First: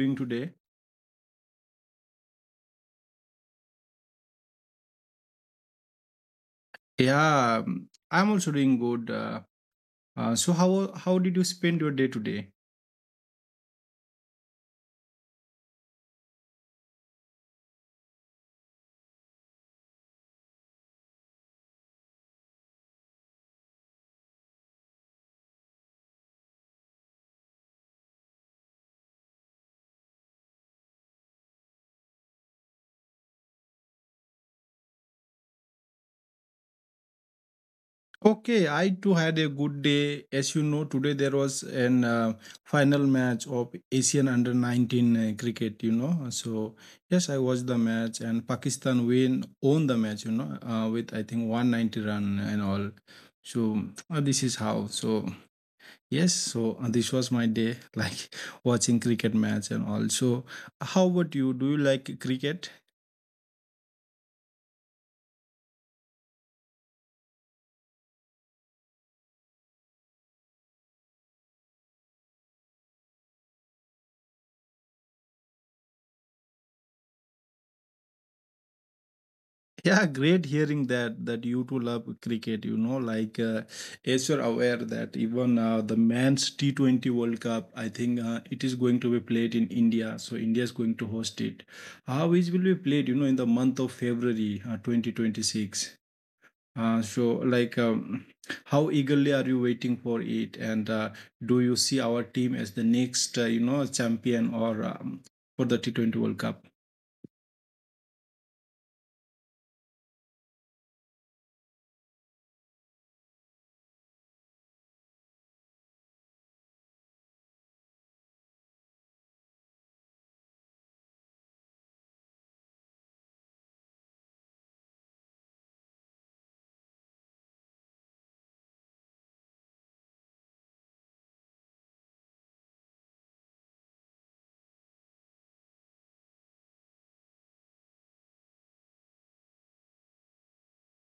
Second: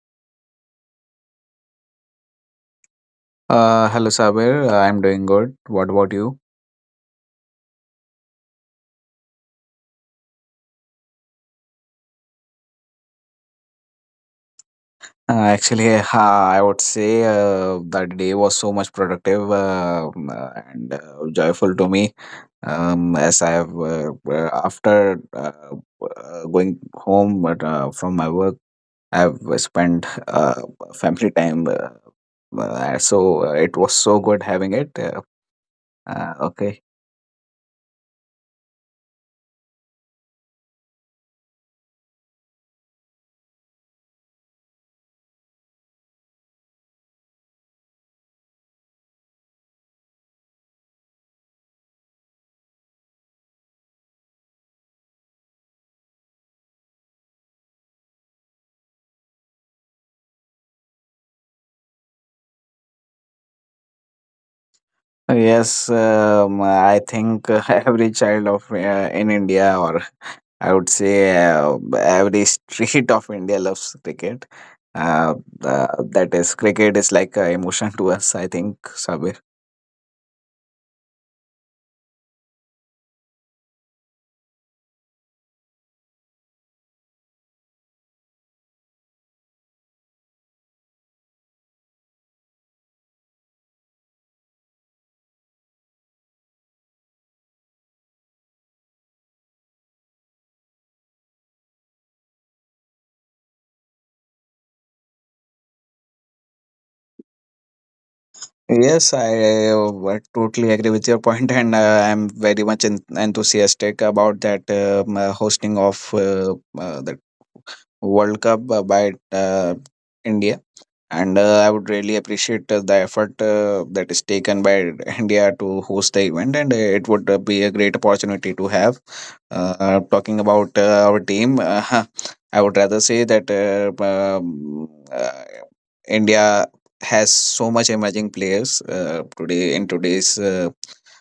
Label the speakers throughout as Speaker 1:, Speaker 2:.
Speaker 1: doing today?
Speaker 2: Hello Sabir, I'm doing good. What about you?
Speaker 1: Yeah, I'm also doing good. So how did you spend your day today?
Speaker 2: Actually, I would say that day was so much productive and joyful to me. As I have after going home from my work, I've spent family time. So it was so good having it. Okay.
Speaker 1: Okay, I too had a good day. As you know, today there was an final match of Asian Under 19 cricket, you know. So yes, I watched the match and Pakistan win won the match, you know, with I think 190 run and all. So this is how. So yes, so this was my day, like watching cricket match and also. How about you? Do you like cricket?
Speaker 2: Yes, I think every child of in India, or I would say every street of India loves cricket. Uh, that is, cricket is like an emotion to us, I think, Sabir.
Speaker 1: Yeah, great hearing that you too love cricket. You know, like, as you're aware that, even the men's T20 World Cup, I think it is going to be played in India. So India is going to host it. How it will be played? You know, in the month of February, 2026. Uh, so, like, um, how eagerly are you waiting for it? And Do you see our team as the next, you know, champion, or for the T20 World Cup?
Speaker 2: Yes, I totally agree with your point, and I'm very much enthusiastic about that hosting of the World Cup by India. And I would really appreciate the effort that is taken by India to host the event, and it would be a great opportunity to have. Talking about our team, I would rather say that India has so much emerging players today, in today's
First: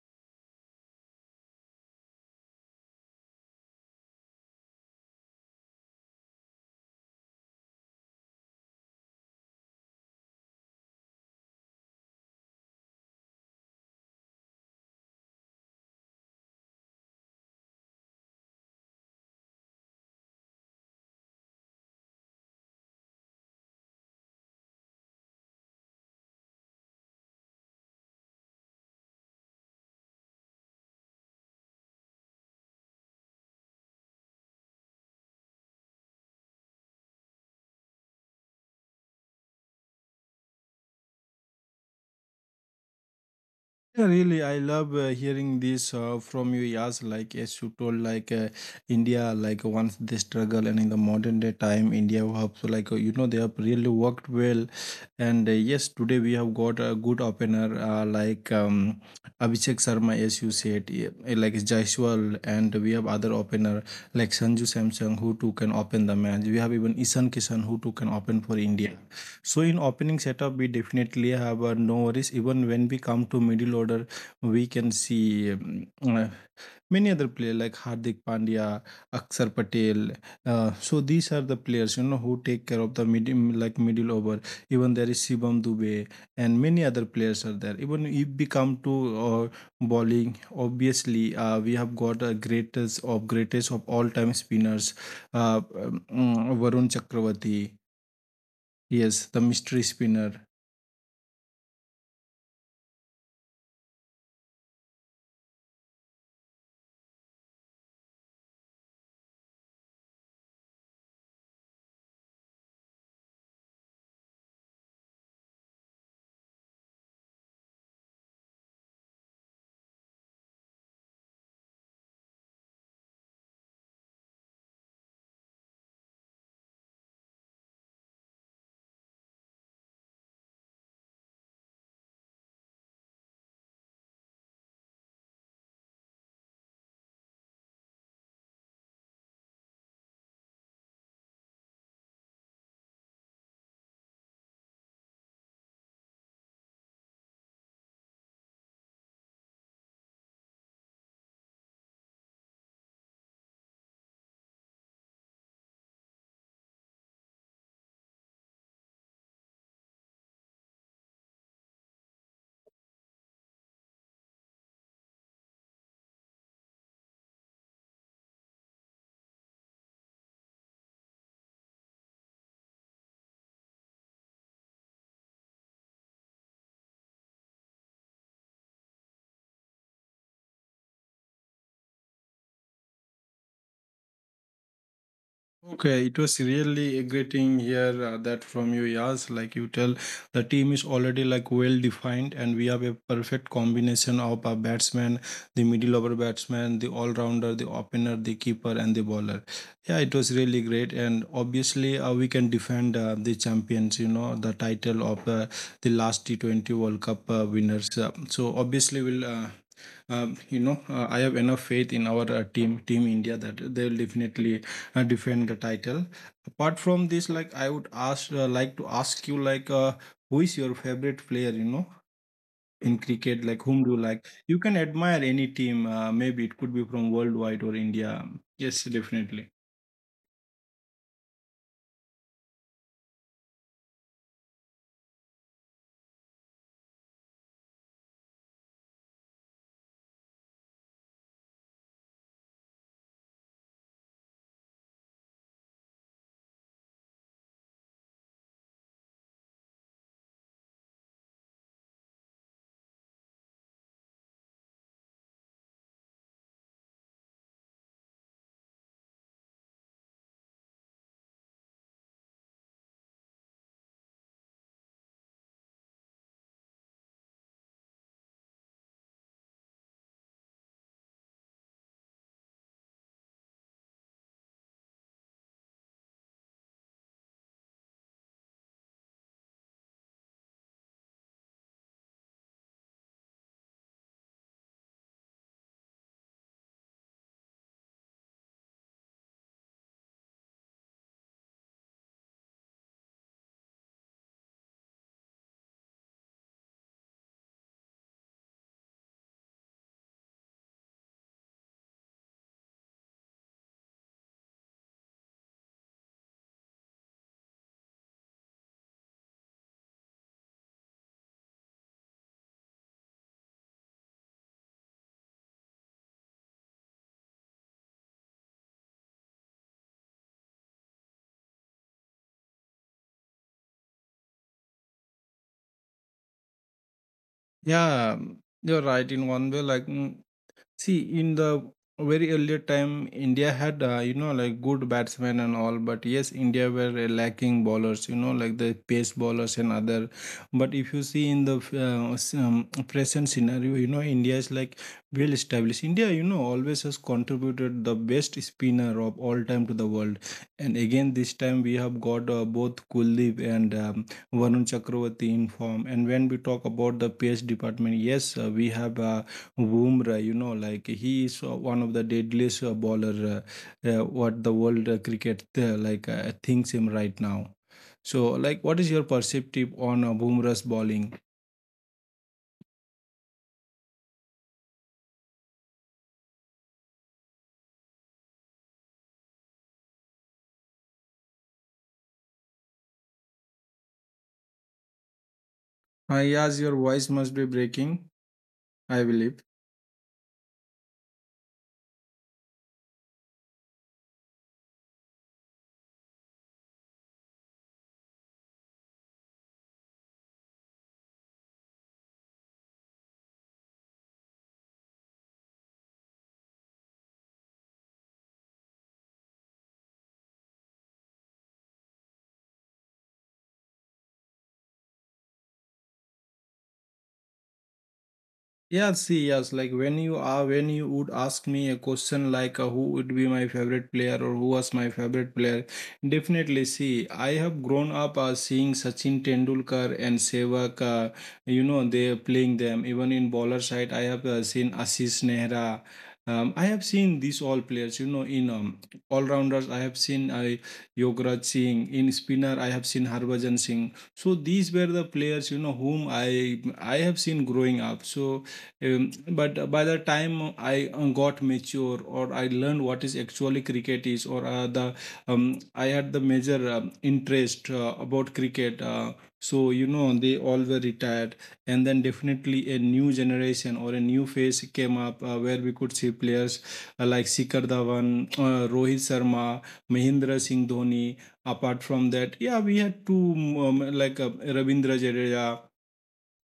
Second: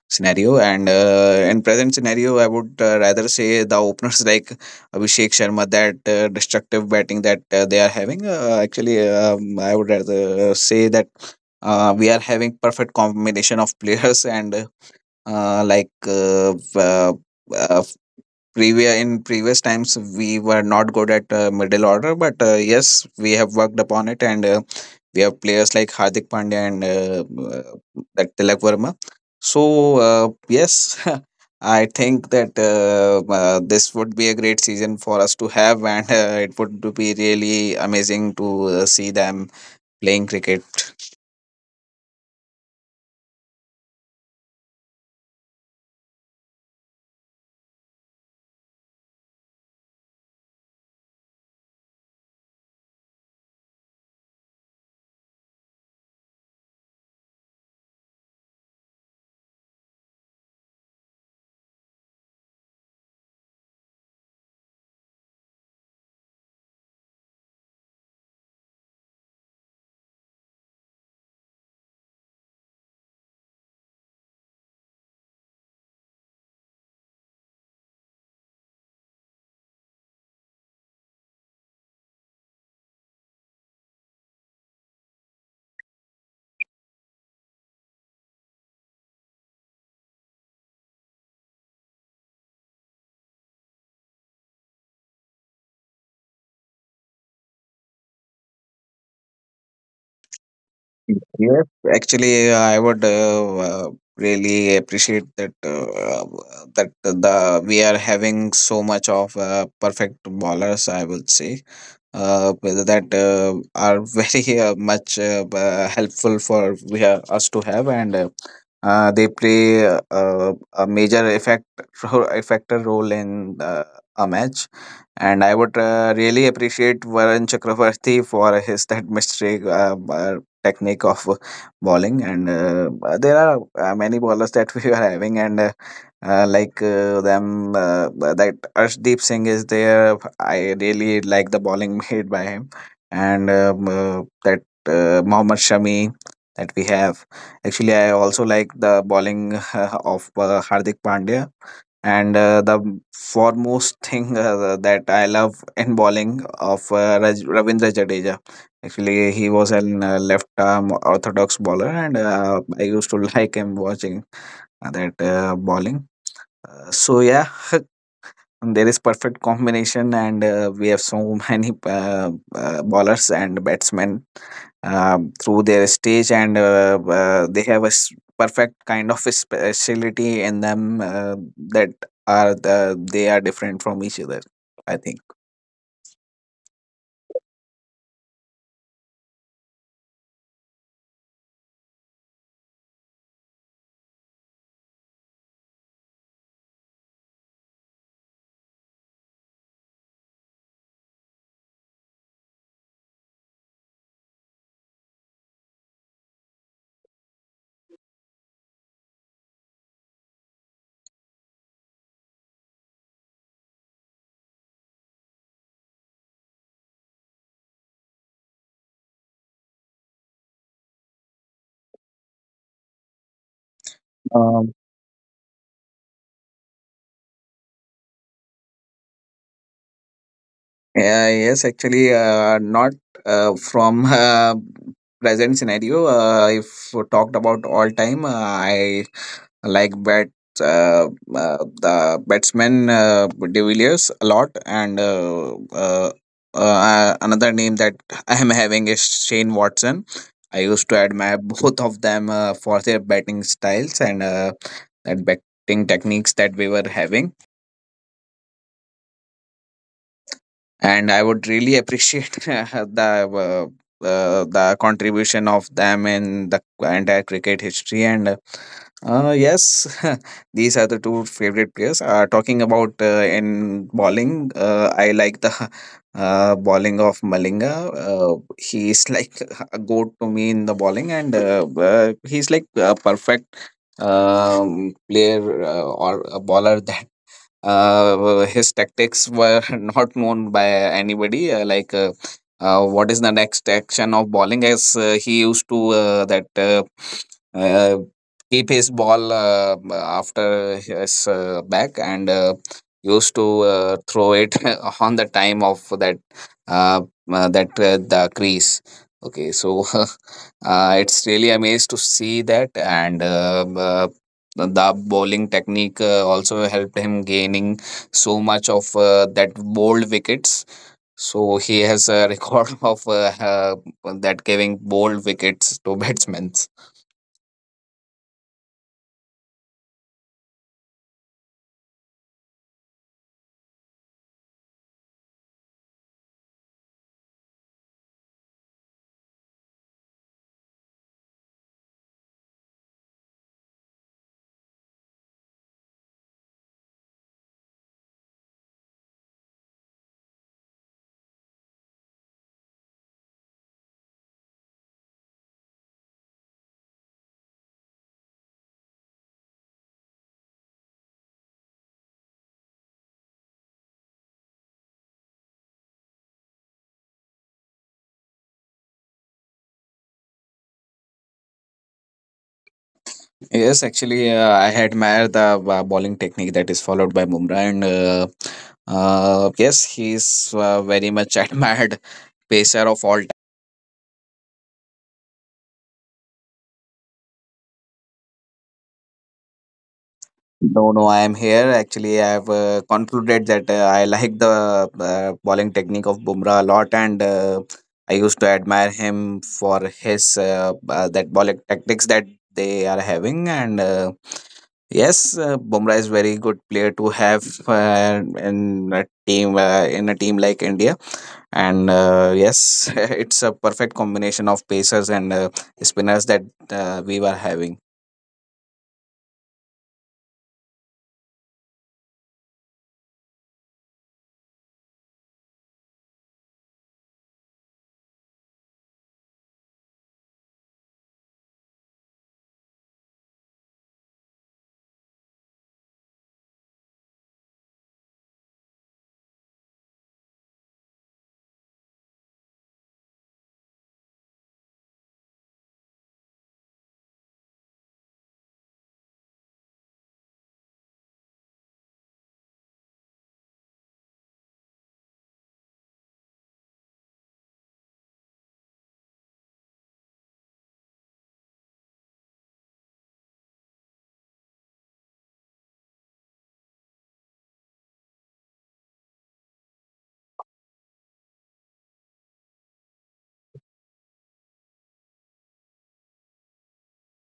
Speaker 2: scenario, and in present scenario I would rather say the openers, like Abhishek Sharma, that destructive batting that they are having. Actually, I would rather say that we are having perfect combination of players, and like uh, uh, previous in previous times we were not good at middle order, but yes, we have worked upon it, and we have players like Hardik Pandya, and that Tilak Verma. So uh, yes, I think that this would be a great season for us to have, and it would be really amazing to see them playing cricket.
Speaker 1: Yeah, really, I love hearing this from you. Yes, like as you told, like, India, like, once they struggle, and in the modern day time, India have so, like, you know, they have really worked well, and yes, today we have got a good opener, like Abhishek Sharma, as you said, yeah, like Jaiswal, and we have other opener like Sanju Samson who too can open the match. We have even Ishan Kishan who too can open for India. So in opening setup, we definitely have no worries. Even when we come to middle order, we can see, many other players like Hardik Pandya, Akshar Patel. So these are the players, you know, who take care of the middle over. Even there is Shivam Dubey and many other players are there. Even if we come to uh, bowling, obviously we have got a greatest of all time spinners, Varun Chakravarti. Yes, the mystery spinner.
Speaker 2: Yes, actually, I would really appreciate that that the we are having so much of perfect ballers, I would say, whether that are very much helpful for us to have. And they play a major effect factor role in a match, and I would really appreciate Varun Chakravarti for his that mystery technique of bowling. And there are many bowlers that we are having, and like them that Arshdeep Singh is there. I really like the bowling made by him, and that Mohammad Shami that we have. Actually, I also like the bowling of Hardik Pandya. And the foremost thing that I love in bowling of Ravindra Jadeja. Actually, he was an left arm orthodox bowler, and I used to like him watching that bowling. So yeah, there is perfect combination, and we have so many ballers and batsmen through their stage, and they have perfect kind of a specialty in them that they are different from each other, I think.
Speaker 1: Okay, it was really exciting here that from you, yes. Like you tell, the team is already like well defined, and we have a perfect combination of a batsman, the middle over batsman, the all rounder, the opener, the keeper, and the bowler. Yeah, it was really great, and obviously we can defend the champions. You know, the title of the last T T20 World Cup winners. So obviously we'll. You know, I have enough faith in our team, Team India, that they will definitely defend the title. Apart from this, like, I would ask, to ask you, like, who is your favorite player? You know, in cricket, like,
Speaker 2: um,
Speaker 1: whom do you like? You can admire any team. Maybe it could be from worldwide or India. Yes, definitely.
Speaker 2: Yeah, yes, actually, not from present scenario. If we talked about all time, I like bat uh, uh, the batsman De Villiers a lot, and another name that I am having is Shane Watson. I used to admire both of them for their batting styles, and that batting techniques that we were having, and I would really appreciate the contribution of them in the entire cricket history. And yes, these are the two favorite players. Talking about in bowling, I like the bowling of Malinga. He's like a goat to me in the bowling, and he's like a perfect player, or a bowler, that his tactics were not known by anybody. What is the next action of bowling? As he used to that uh, keep his ball after his back, and used to throw it on the time of that uh, the crease. Okay, so it's really amazed to see that. And the bowling technique also helped him gaining so much of that bold wickets. So he has a record of that giving bold wickets to batsmen.
Speaker 1: Yeah, you're right in one way. See, in the very earlier time, India had, you know, like, good batsmen and all, but yes, India were lacking bowlers, you know, like the pace bowlers and other. But if you see in the present scenario, you know, India is like well established. India, you know, always has contributed the best spinner of all time to the world. And again, this time we have got both Kuldeep and, Varun Chakravarti in form. And when we talk about the pace department, yes, we have. Bumrah, you know, like, he is one of the deadliest bowler what the world cricket, thinks him right now. So, like, what is your perspective on Bumrah's bowling?
Speaker 2: Yes actually, I admire the bowling technique that is followed by Bumrah, and yes, he's very much admired pacer of all.
Speaker 1: I yes, your voice must be breaking, I believe.
Speaker 2: No, no, I am here. Actually, I have concluded that I like the bowling technique of Bumrah a lot, and I used to admire him for his that bowling tactics that they are having. And yes, Bumrah is very good player to have in a team like India. And yes, it's a perfect combination of pacers and spinners that we were having.
Speaker 1: Yeah, see, yes, like, when you would ask me a question like, who would be my favorite player or who was my favorite player, definitely see, I have grown up seeing Sachin Tendulkar and Sehwag, you know, they playing them. Even in bowler side, I have seen Ashish Nehra. I have seen these all players, you know, in, all rounders. I have seen Yuvraj Singh in spinner. I have seen Harbhajan Singh. So these were the players, you know, whom I have seen growing up. So, but by the time I got mature or I learned what is actually cricket is, or the I had the major interest about cricket. So you know they all were retired, and then definitely a new generation or a new phase came up where we could see players like Shikhar Dhawan, Rohit Sharma, Mahendra Singh Dhoni. Apart from that, yeah, we had two, um, like uh, Ravindra Jadeja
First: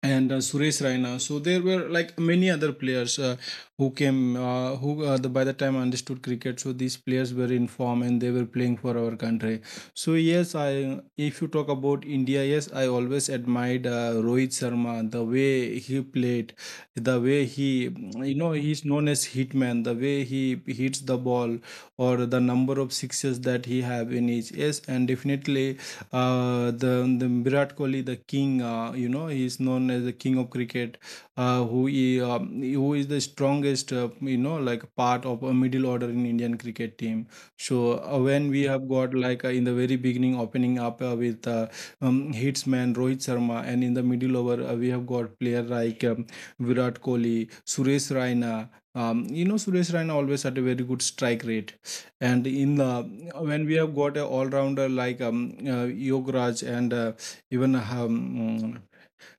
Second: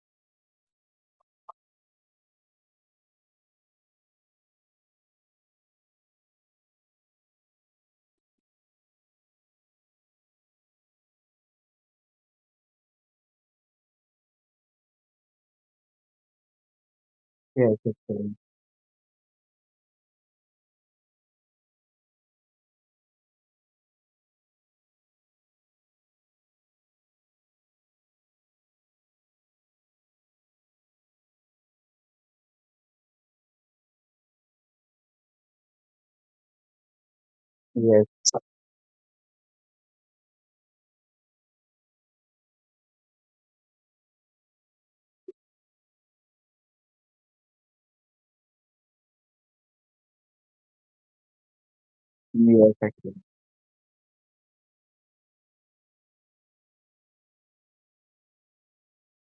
Speaker 1: and Suresh Raina. So there were like many other players who, by the time I understood cricket, so these players were in form and they were playing for our country. So yes, I if you talk about India, yes, I always admired Rohit Sharma, the way he played, the way he,
Speaker 2: Yes,
Speaker 1: you know, he's known as hitman, the way he hits the ball or the number of sixes that he have in each. Yes, and definitely the Virat Kohli, the king, you know, he is known as the king of cricket, who is the strongest, you know, like part of a middle order in Indian cricket team. So
Speaker 2: yes,
Speaker 1: when we have got like, in the very beginning opening up with hitsman Rohit Sharma, and in the middle over we have got player like, Virat Kohli, Suresh Raina. You know, Suresh Raina always had a very good strike rate and in
Speaker 2: yes,
Speaker 1: the
Speaker 2: yes.
Speaker 1: when we have got a all-rounder like, Yograj and even,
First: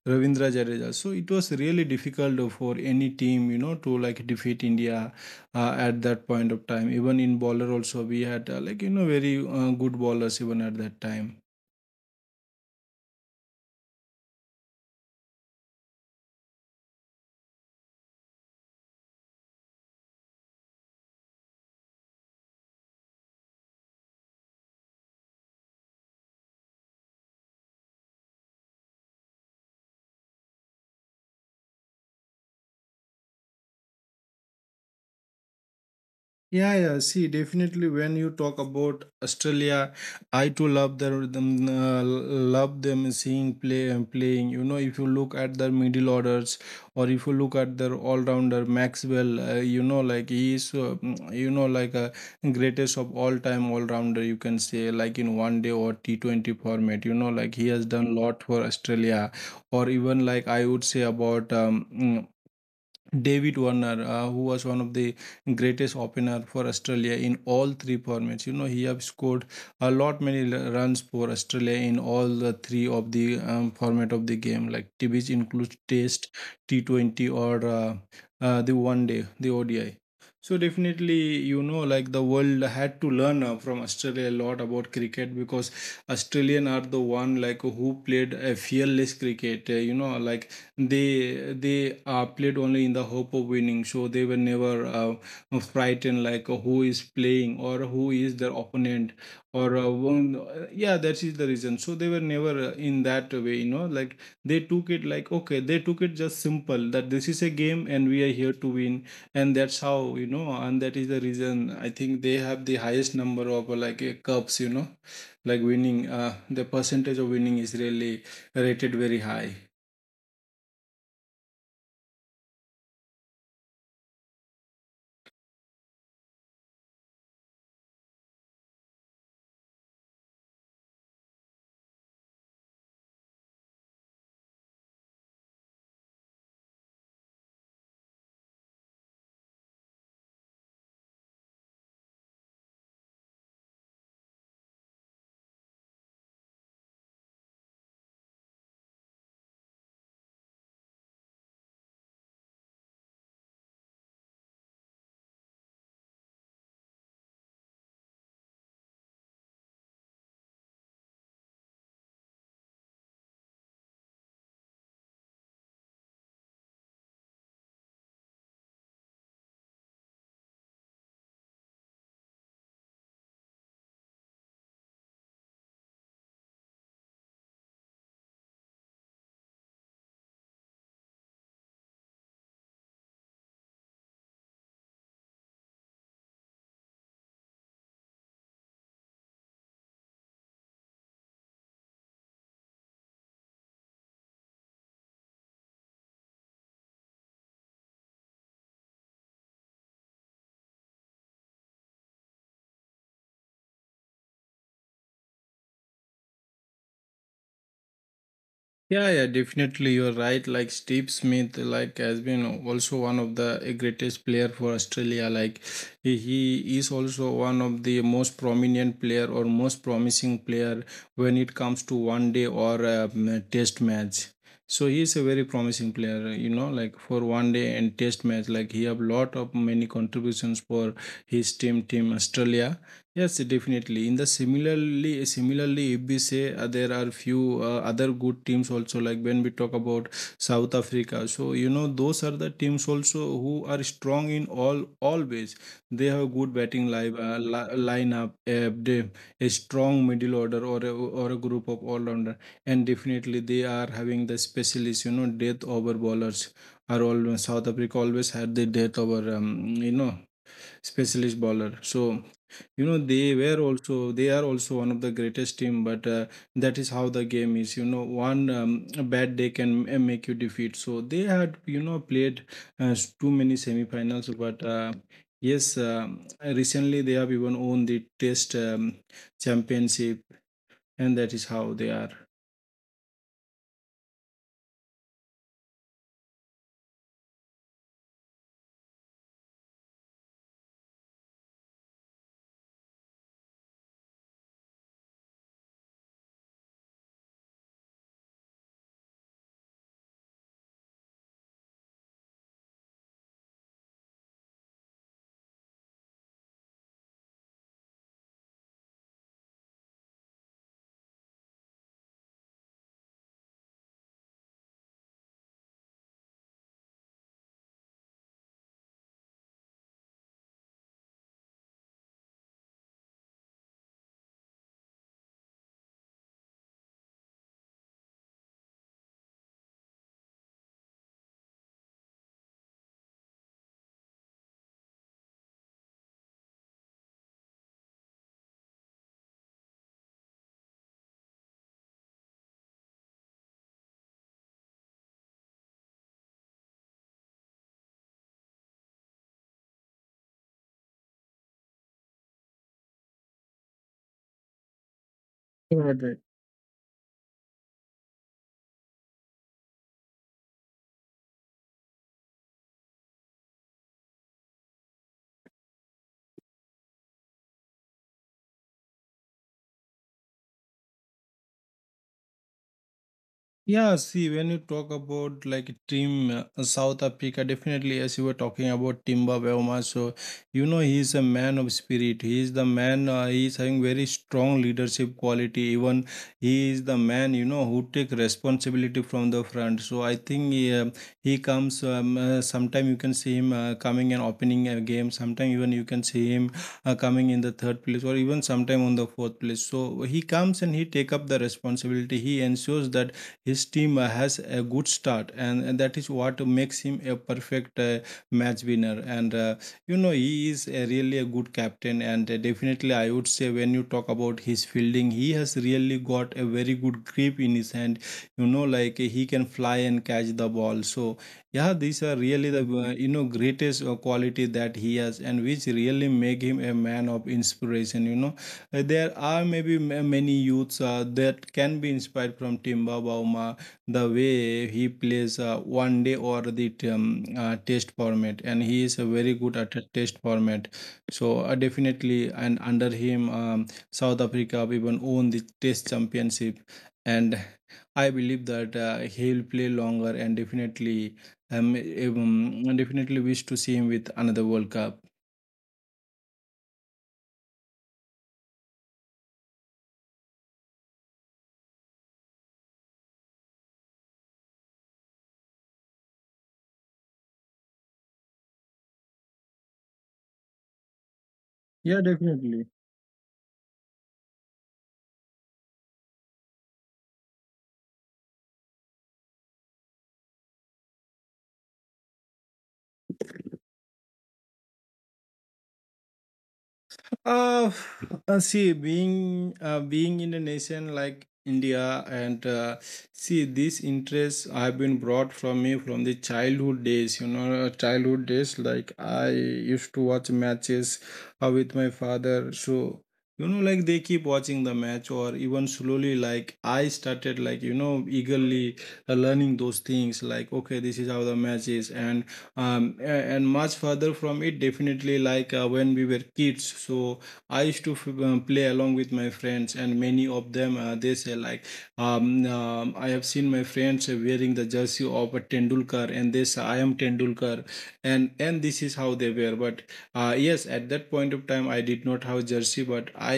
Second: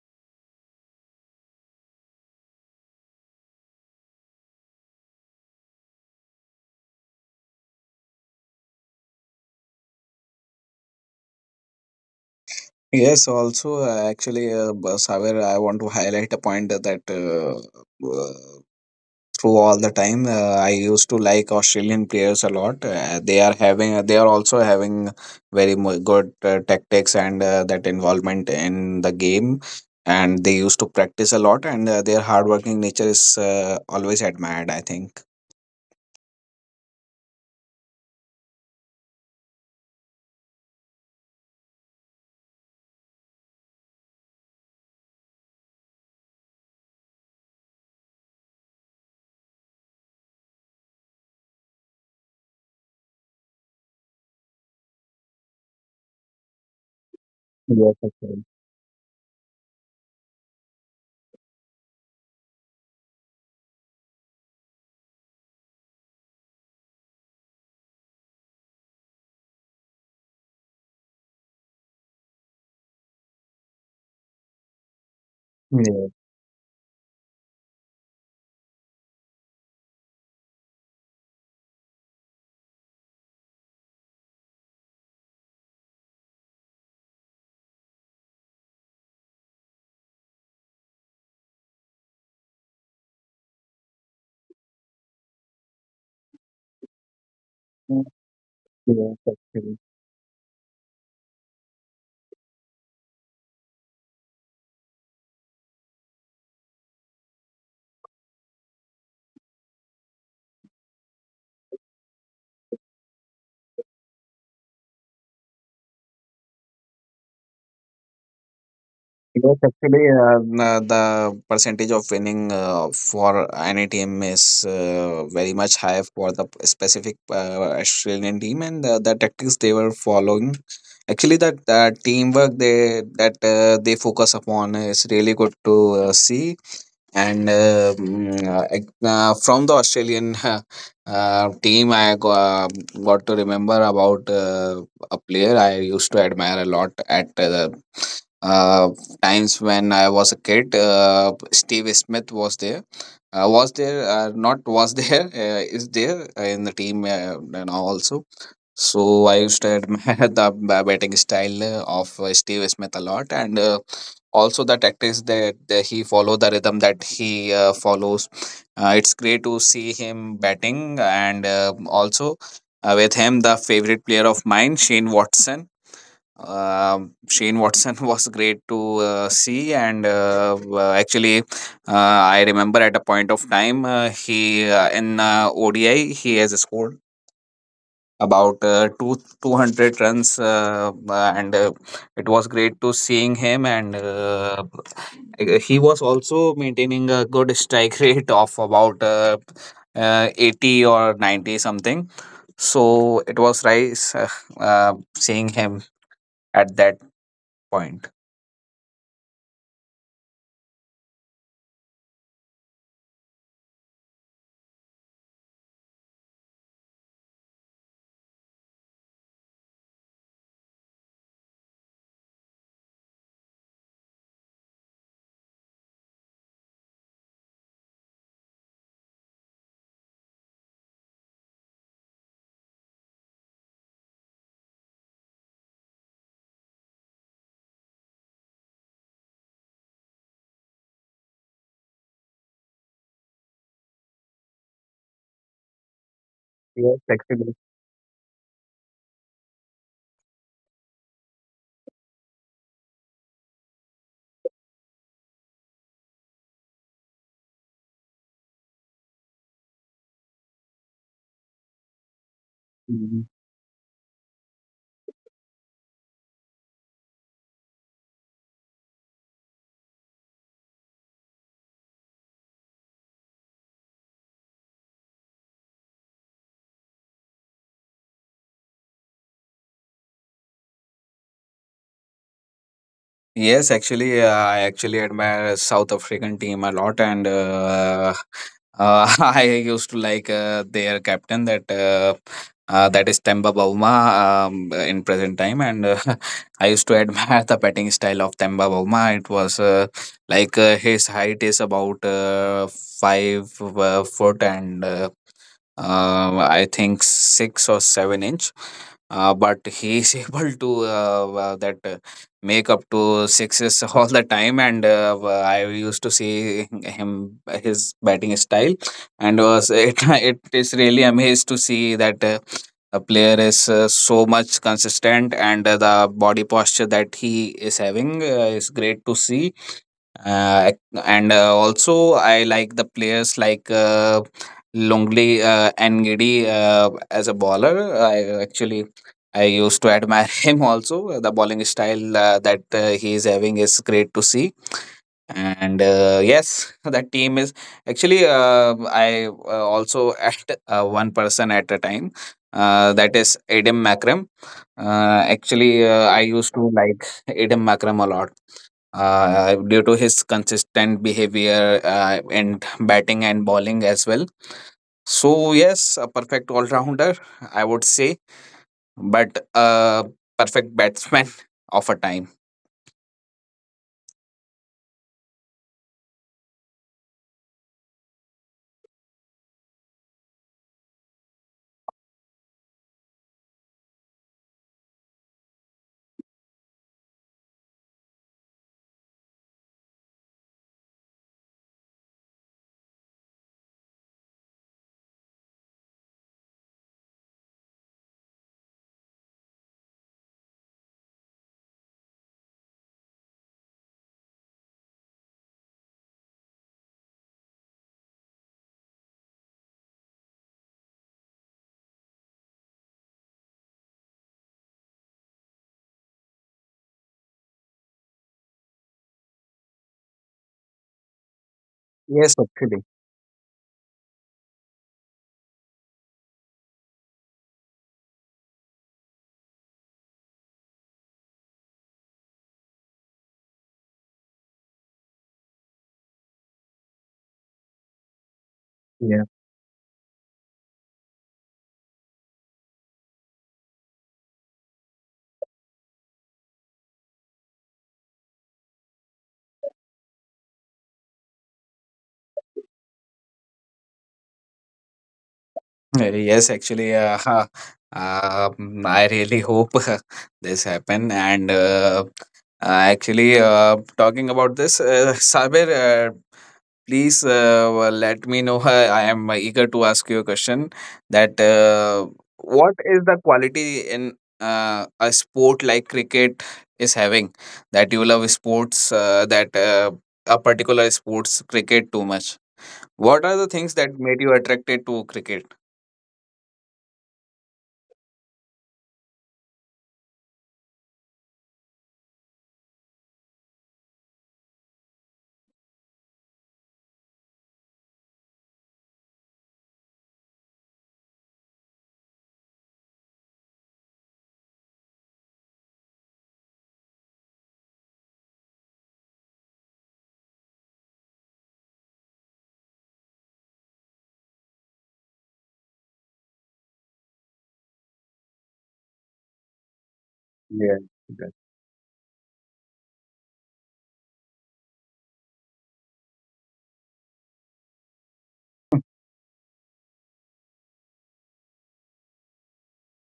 Speaker 1: Ravindra Jadeja, so it was really difficult for any team, you know, to like defeat India at that point of time. Even in bowler also, we had, like, you know, very good bowlers even at that time.
Speaker 2: Yes, also, actually, Saber, I want to highlight a point that, uh, through all the time, I used to like Australian players a lot. They are having, they are also having very good tactics, and that involvement in the game, and they used to practice a lot, and their hardworking nature is always admired, I think.
Speaker 1: Yeah, yeah. See, definitely when you talk about Australia, I too love their- them, love them seeing play and playing. You know, if you look at their middle orders, or if you look at their all-rounder Maxwell, you know, like, he is, you know, like a greatest of all-time all-rounder. You can say, like, in one day or T20 format. You know, like, he has
Speaker 2: Yes,
Speaker 1: done lot
Speaker 2: okay.
Speaker 1: for Australia, or even like I would say about, David Warner, who was one of the greatest opener for Australia in all three formats. You know, he have scored a lot many l- runs for Australia in all the three of the, format of the game, like t- which includes
Speaker 2: Yeah.
Speaker 1: Test, T20, or the One Day, the ODI. So definitely, you know, like the world had to learn from Australia a lot about cricket because Australian are the one like who played a fearless cricket. You know, like they played only in the hope of winning, so they were never frightened, like, who is playing or who is their opponent
Speaker 2: Yeah.
Speaker 1: or yeah, that is the reason. So they were never in that way, you know, like, they took it like okay, they took it just simple that this is a game and we are here to win, and that's how, you know, and that is the reason I think they have the highest number of cups, you know, like winning, the percentage of winning is really rated very high.
Speaker 2: Because actually, the percentage of winning for any team is very much high for the specific Australian team, and the tactics they were following. Actually, that teamwork they focus upon is really good to see. And from the Australian team, I got to remember about a player I used to admire a lot at the times when I was a kid, Steve Smith was there. Not was there, is there in the team now also. So I used to admire the batting style of Steve Smith a lot, and also the tactics, that he follow, the rhythm that he follows. It's great to see him batting, and also with him, the favorite player of mine, Shane Watson. Shane Watson was great to see, and actually, I remember at a point of time he in ODI he has scored about two hundred runs, and it was great to seeing him. And he was also maintaining a good strike rate of about 80 or 90 something. So it was nice seeing him at that point.
Speaker 1: Yeah, yeah, definitely you're right. Like Steve Smith, like, has been also one of the greatest player for Australia. Like he is also one of the most prominent player or most promising player when it comes to one day or, a test match. So he is a very promising player, you know, like, for one day and test match. Like he have lot of many contributions for his team, team Australia. Yes, definitely. In the similarly, if we say, there are few other good teams also, like, when we talk about South Africa. So you know, those are the teams also who are strong in all ways. They have good batting
Speaker 2: Yes,
Speaker 1: live
Speaker 2: actually.
Speaker 1: lineup, they, a strong middle order or a group of all rounder, and definitely they are having the specialists. You know, death over bowlers are always South Africa always had the death over, you know, specialist bowler. So you know they
Speaker 2: Mhm.
Speaker 1: were also they are also one of the greatest team, but that is how the game is, you know. One Bad day can make you defeat, so they had, you know, played too many semifinals, but yes. Recently they have even won the test championship, and that is how they
Speaker 2: Yes, actually, I actually admire South African team a lot, and I used to like their captain, that is Temba Bavuma, in present time, and I used to admire the batting style of Temba Bavuma. It was his height is about 5 foot and. I think 6 or 7 inch. But he is able to that make up to sixes all the time, and I used to see him his batting style, and was it it is really amazed to see that a player is so much consistent, and the body posture that he is having is great to see. Uh, and Also, I like the players like Longli and Giddy as a bowler. I used to admire him also. The bowling style that he is having is great to see. And yes, that team is actually. I also at one person at a time. That is Adam Makram.
Speaker 1: are.
Speaker 2: Actually, I used to like Adam Makram a lot due to his consistent behavior, and batting and bowling as well. So, yes, a perfect all rounder, I would say, but a perfect batsman of a time.
Speaker 1: Yeah, see, when you talk about like team South Africa, definitely, as you were talking about Timba Weoma, so you know he is a man of spirit. He is the man. He is having very strong leadership quality. Even he is the man, you know, who take responsibility from the front. So I think he he comes. Sometime you can see him coming and opening a game. Sometime even you can see him coming in the third place, or even sometime on the fourth place. So he comes and he take up the responsibility. He ensures that his team has a good start, and that is what makes him a perfect match winner. And You know, he is a really a good captain, and definitely, I would say, when you talk about his fielding, he has really got a very good grip in his hand. You know, like, he can fly and catch the ball. So yeah, these are really the
Speaker 2: Yes,
Speaker 1: you know
Speaker 2: actually.
Speaker 1: greatest quality that he has, and which really make him a man of inspiration. You know, there are maybe many youths that can be inspired from Timba Bauma, the way he plays one day or the test format, and he is very good at
Speaker 2: Yeah.
Speaker 1: a test format. So definitely, and under him, South Africa even won the test championship, and I believe that he will play longer, and definitely, definitely wish to see him with another World Cup.
Speaker 2: Yes, actually, I really hope this happen. And actually, talking about this, Sabir. Please well, let me know. I am eager to ask you a question that
Speaker 1: Yeah, definitely.
Speaker 2: what is the quality in a sport like cricket is having that you love sports that a particular sports cricket too much? What are the things that made you attracted to cricket?
Speaker 1: Uh, See, being in a nation like India, and see, these interests have been brought from me from the childhood days. You know, childhood days, like, I used to watch matches with my father. So you know, like, they keep watching the match, or even slowly, like, I started, like, you know, eagerly learning those things. Like, okay, this is how the match is, um, and much further from it, definitely, like, when we were kids, so I used to play along with my friends, and many of them, they
Speaker 2: Yes,
Speaker 1: say
Speaker 2: yes.
Speaker 1: like, I have seen my friends wearing the jersey of a Tendulkar and they say I am Tendulkar, and this is how they were. But yes, at that point of time I did not have jersey, but I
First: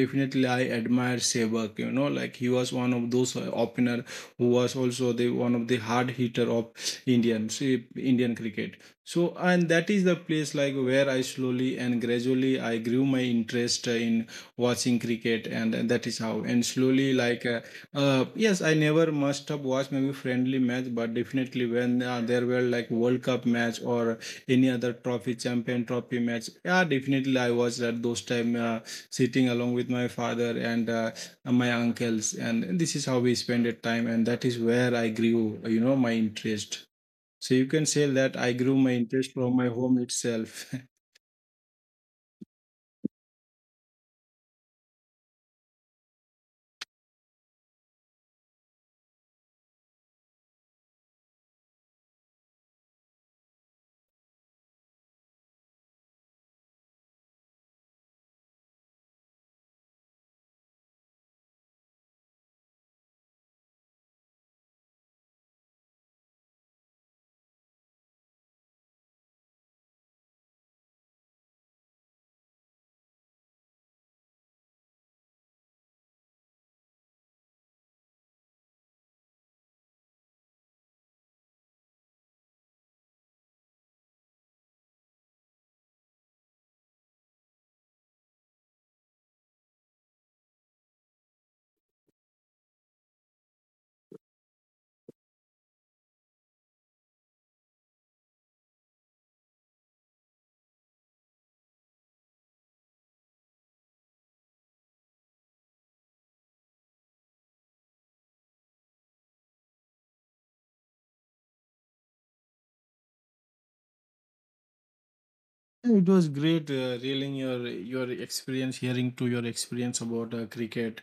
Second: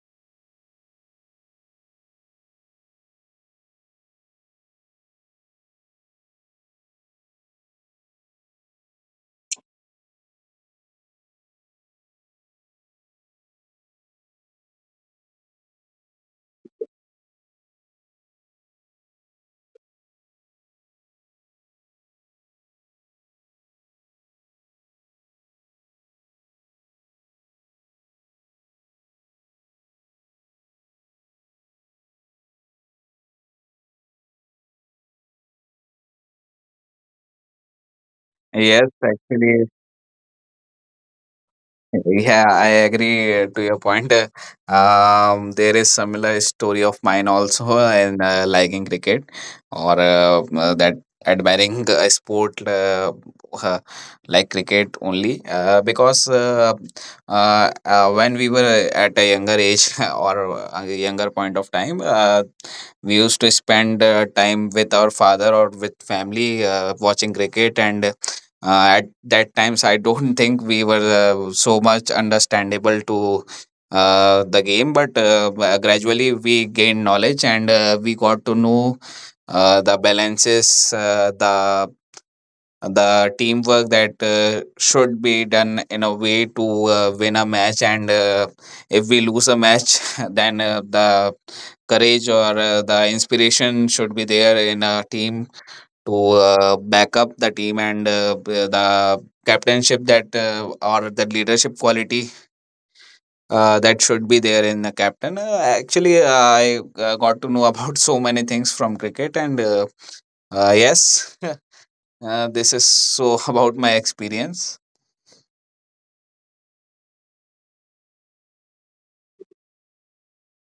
Speaker 1: definitely I admire Sehwag. You know, like, he was one of those opener who was also the one of the hard hitter of Indian cricket. So, and that is the place like where I slowly and gradually I grew my interest in watching cricket, and that is how. And slowly, like, yes, I never must have watched maybe friendly match, but definitely when there were like World Cup match or any other trophy, champion trophy match, yeah, definitely I watched at those time sitting along with my father and my uncles, and this is how we spent time, and that is where I grew, you know, my interest. So you can say that I grew my
Speaker 2: Yes.
Speaker 1: interest from my
Speaker 2: Actually,
Speaker 1: home itself.
Speaker 2: yeah, I agree to your point. There is similar story of mine also in liking cricket, or that admiring a sport, uh, like cricket only, because when we were at a younger age, or a younger point of time, we used to spend time with our father or with family watching cricket, and that times I don't think we were so much understandable to the game, but gradually we gained knowledge, and we got to know the balances, the teamwork that should be done in a way to win a match, and if we lose a match, then the courage or the inspiration should be there in a team to back up the team, and the captainship that or the leadership quality that should be there in a captain. Actually, I got to know about so many things from cricket, and yes, this is so about my experience.
Speaker 1: It was great reeling your experience, hearing to your experience about cricket,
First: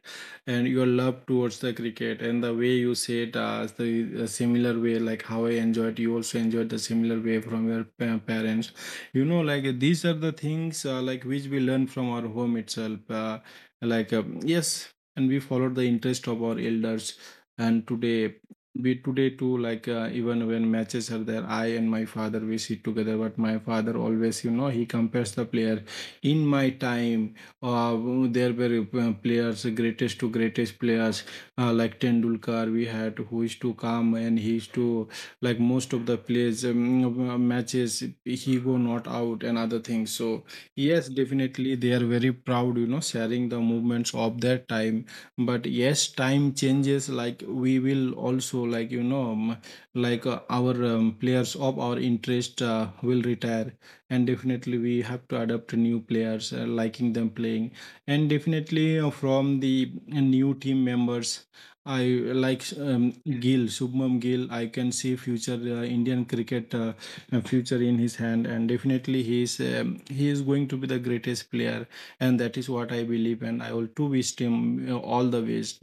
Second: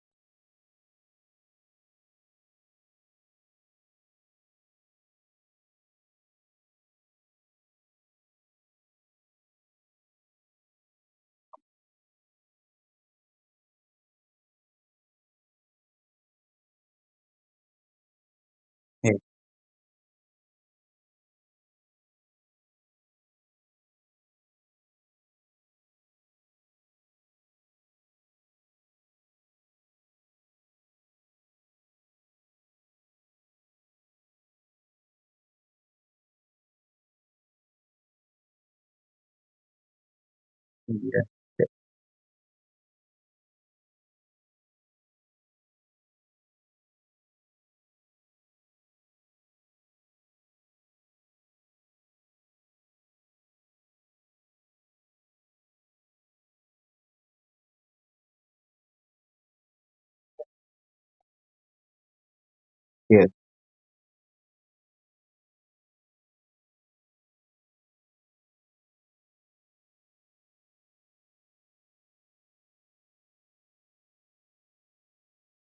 Speaker 1: and your love towards the cricket, and the way you said the similar way, like how I enjoyed, you also enjoyed the similar way from your parents. You know, like, these are the things like which we learn from our home itself. Yes, and we followed the interest of our elders, and today we
Speaker 2: Yes,
Speaker 1: today too, like, even when matches are there, I and my father we sit together. But my father always, you know, he compares the player. In my time, uh, there were players, greatest to greatest players, like Tendulkar. We had who used to come, and he used to, like, most of the plays, matches he go not out and other things. So yes,
Speaker 2: yes,
Speaker 1: definitely they are very proud, you know, sharing the movements of their time. But yes, time changes, like, we will also, like, you know, our players of our interest will retire, and definitely we have to adapt to new players, liking them playing. And definitely, from the new team members, I like,
Speaker 2: yes.
Speaker 1: Gill, Shubman Gill. I can see future Indian cricket future in his hand, and definitely he is, he is going to be the greatest player, and that is what I believe. And I will to wish him, you know, all the best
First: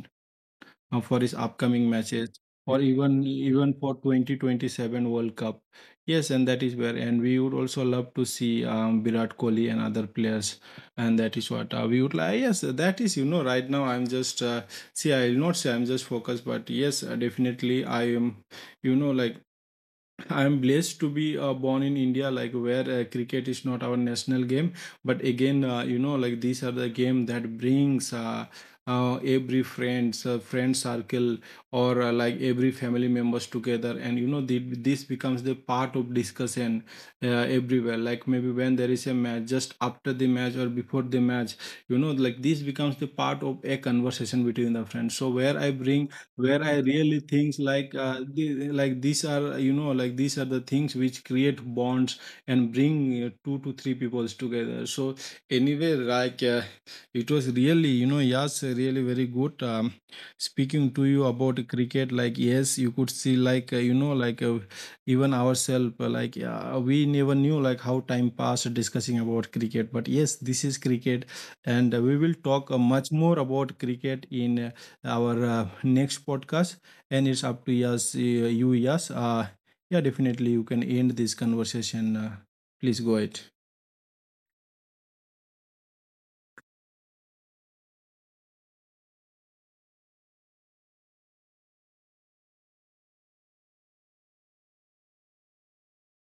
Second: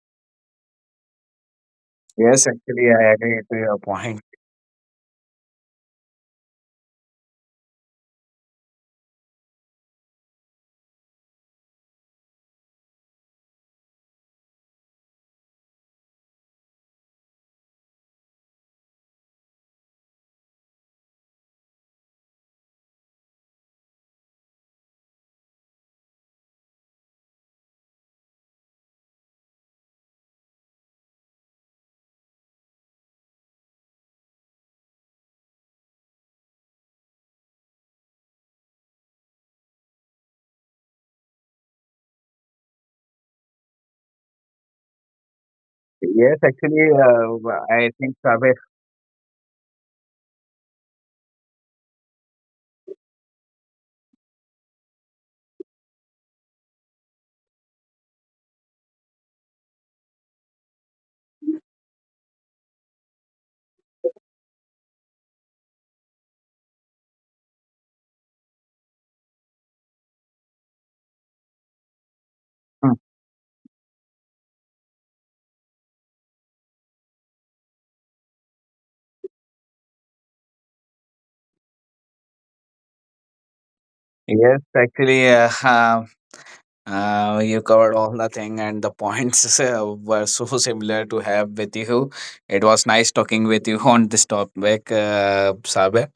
Speaker 1: for his upcoming matches,
Speaker 2: Yes,
Speaker 1: or
Speaker 2: actually, I
Speaker 1: even
Speaker 2: agree to
Speaker 1: even
Speaker 2: your
Speaker 1: for
Speaker 2: point.
Speaker 1: 2027 World Cup. Yes, and that is where. And we would also love to see Virat Kohli and other players, and that is what we would like. Yes, that is, you know, right now, I'm just see, I will not say I'm just focused, but yes, definitely I am. You know, like, I'm blessed to be born in India, like where cricket is not our national game. But again, you know, like, these are the game that brings every friends, friend circle, or like every family members together. And you know, this becomes the part of discussion uh, everywhere. Like, maybe when there is a match, just after the match or before the match, you know, like, this becomes the part of a conversation between the friends. So where I bring,
Speaker 2: Yes,
Speaker 1: where I
Speaker 2: actually,
Speaker 1: really think, like,
Speaker 2: I think Sabir.
Speaker 1: like these are, you know, like, these are the things which create bonds and bring two to three peoples together. So anyway, like, it was really, you know, yes, really very good, speaking to you about cricket. Like, yes, you could see, like, you know, like, even ourselves, like, we never knew like how time passed discussing about cricket. But yes, this is cricket, and we will talk much more about cricket in. Our next podcast, and it's up to us. You Yes, yeah, definitely you can end this conversation. Please go ahead.
Speaker 2: Yes, actually, you covered all the thing, and the points were so similar to have with you. It was nice talking with you on this topic, Sabe.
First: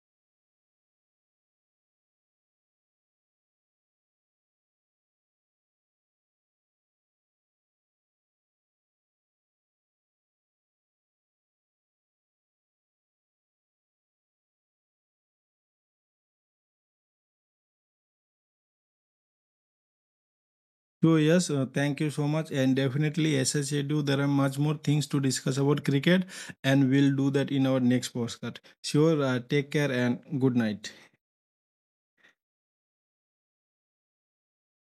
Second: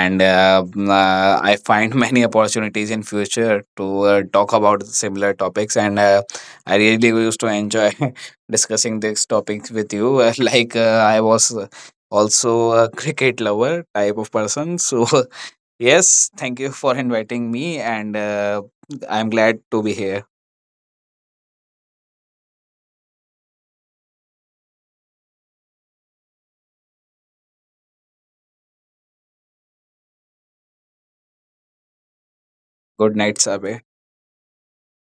Speaker 2: And I find many opportunities in future to talk about similar topics. And I really used to enjoy discussing these topics with you. I was also a cricket lover type of person. So yes, thank you for inviting me, and I'm glad to be here.
Speaker 1: So yes, thank you so much, and definitely, as I said you, there are much more things to discuss about cricket, and we'll do that in our next podcast. Sure. Take care and good night.
Speaker 2: Good night साहब है।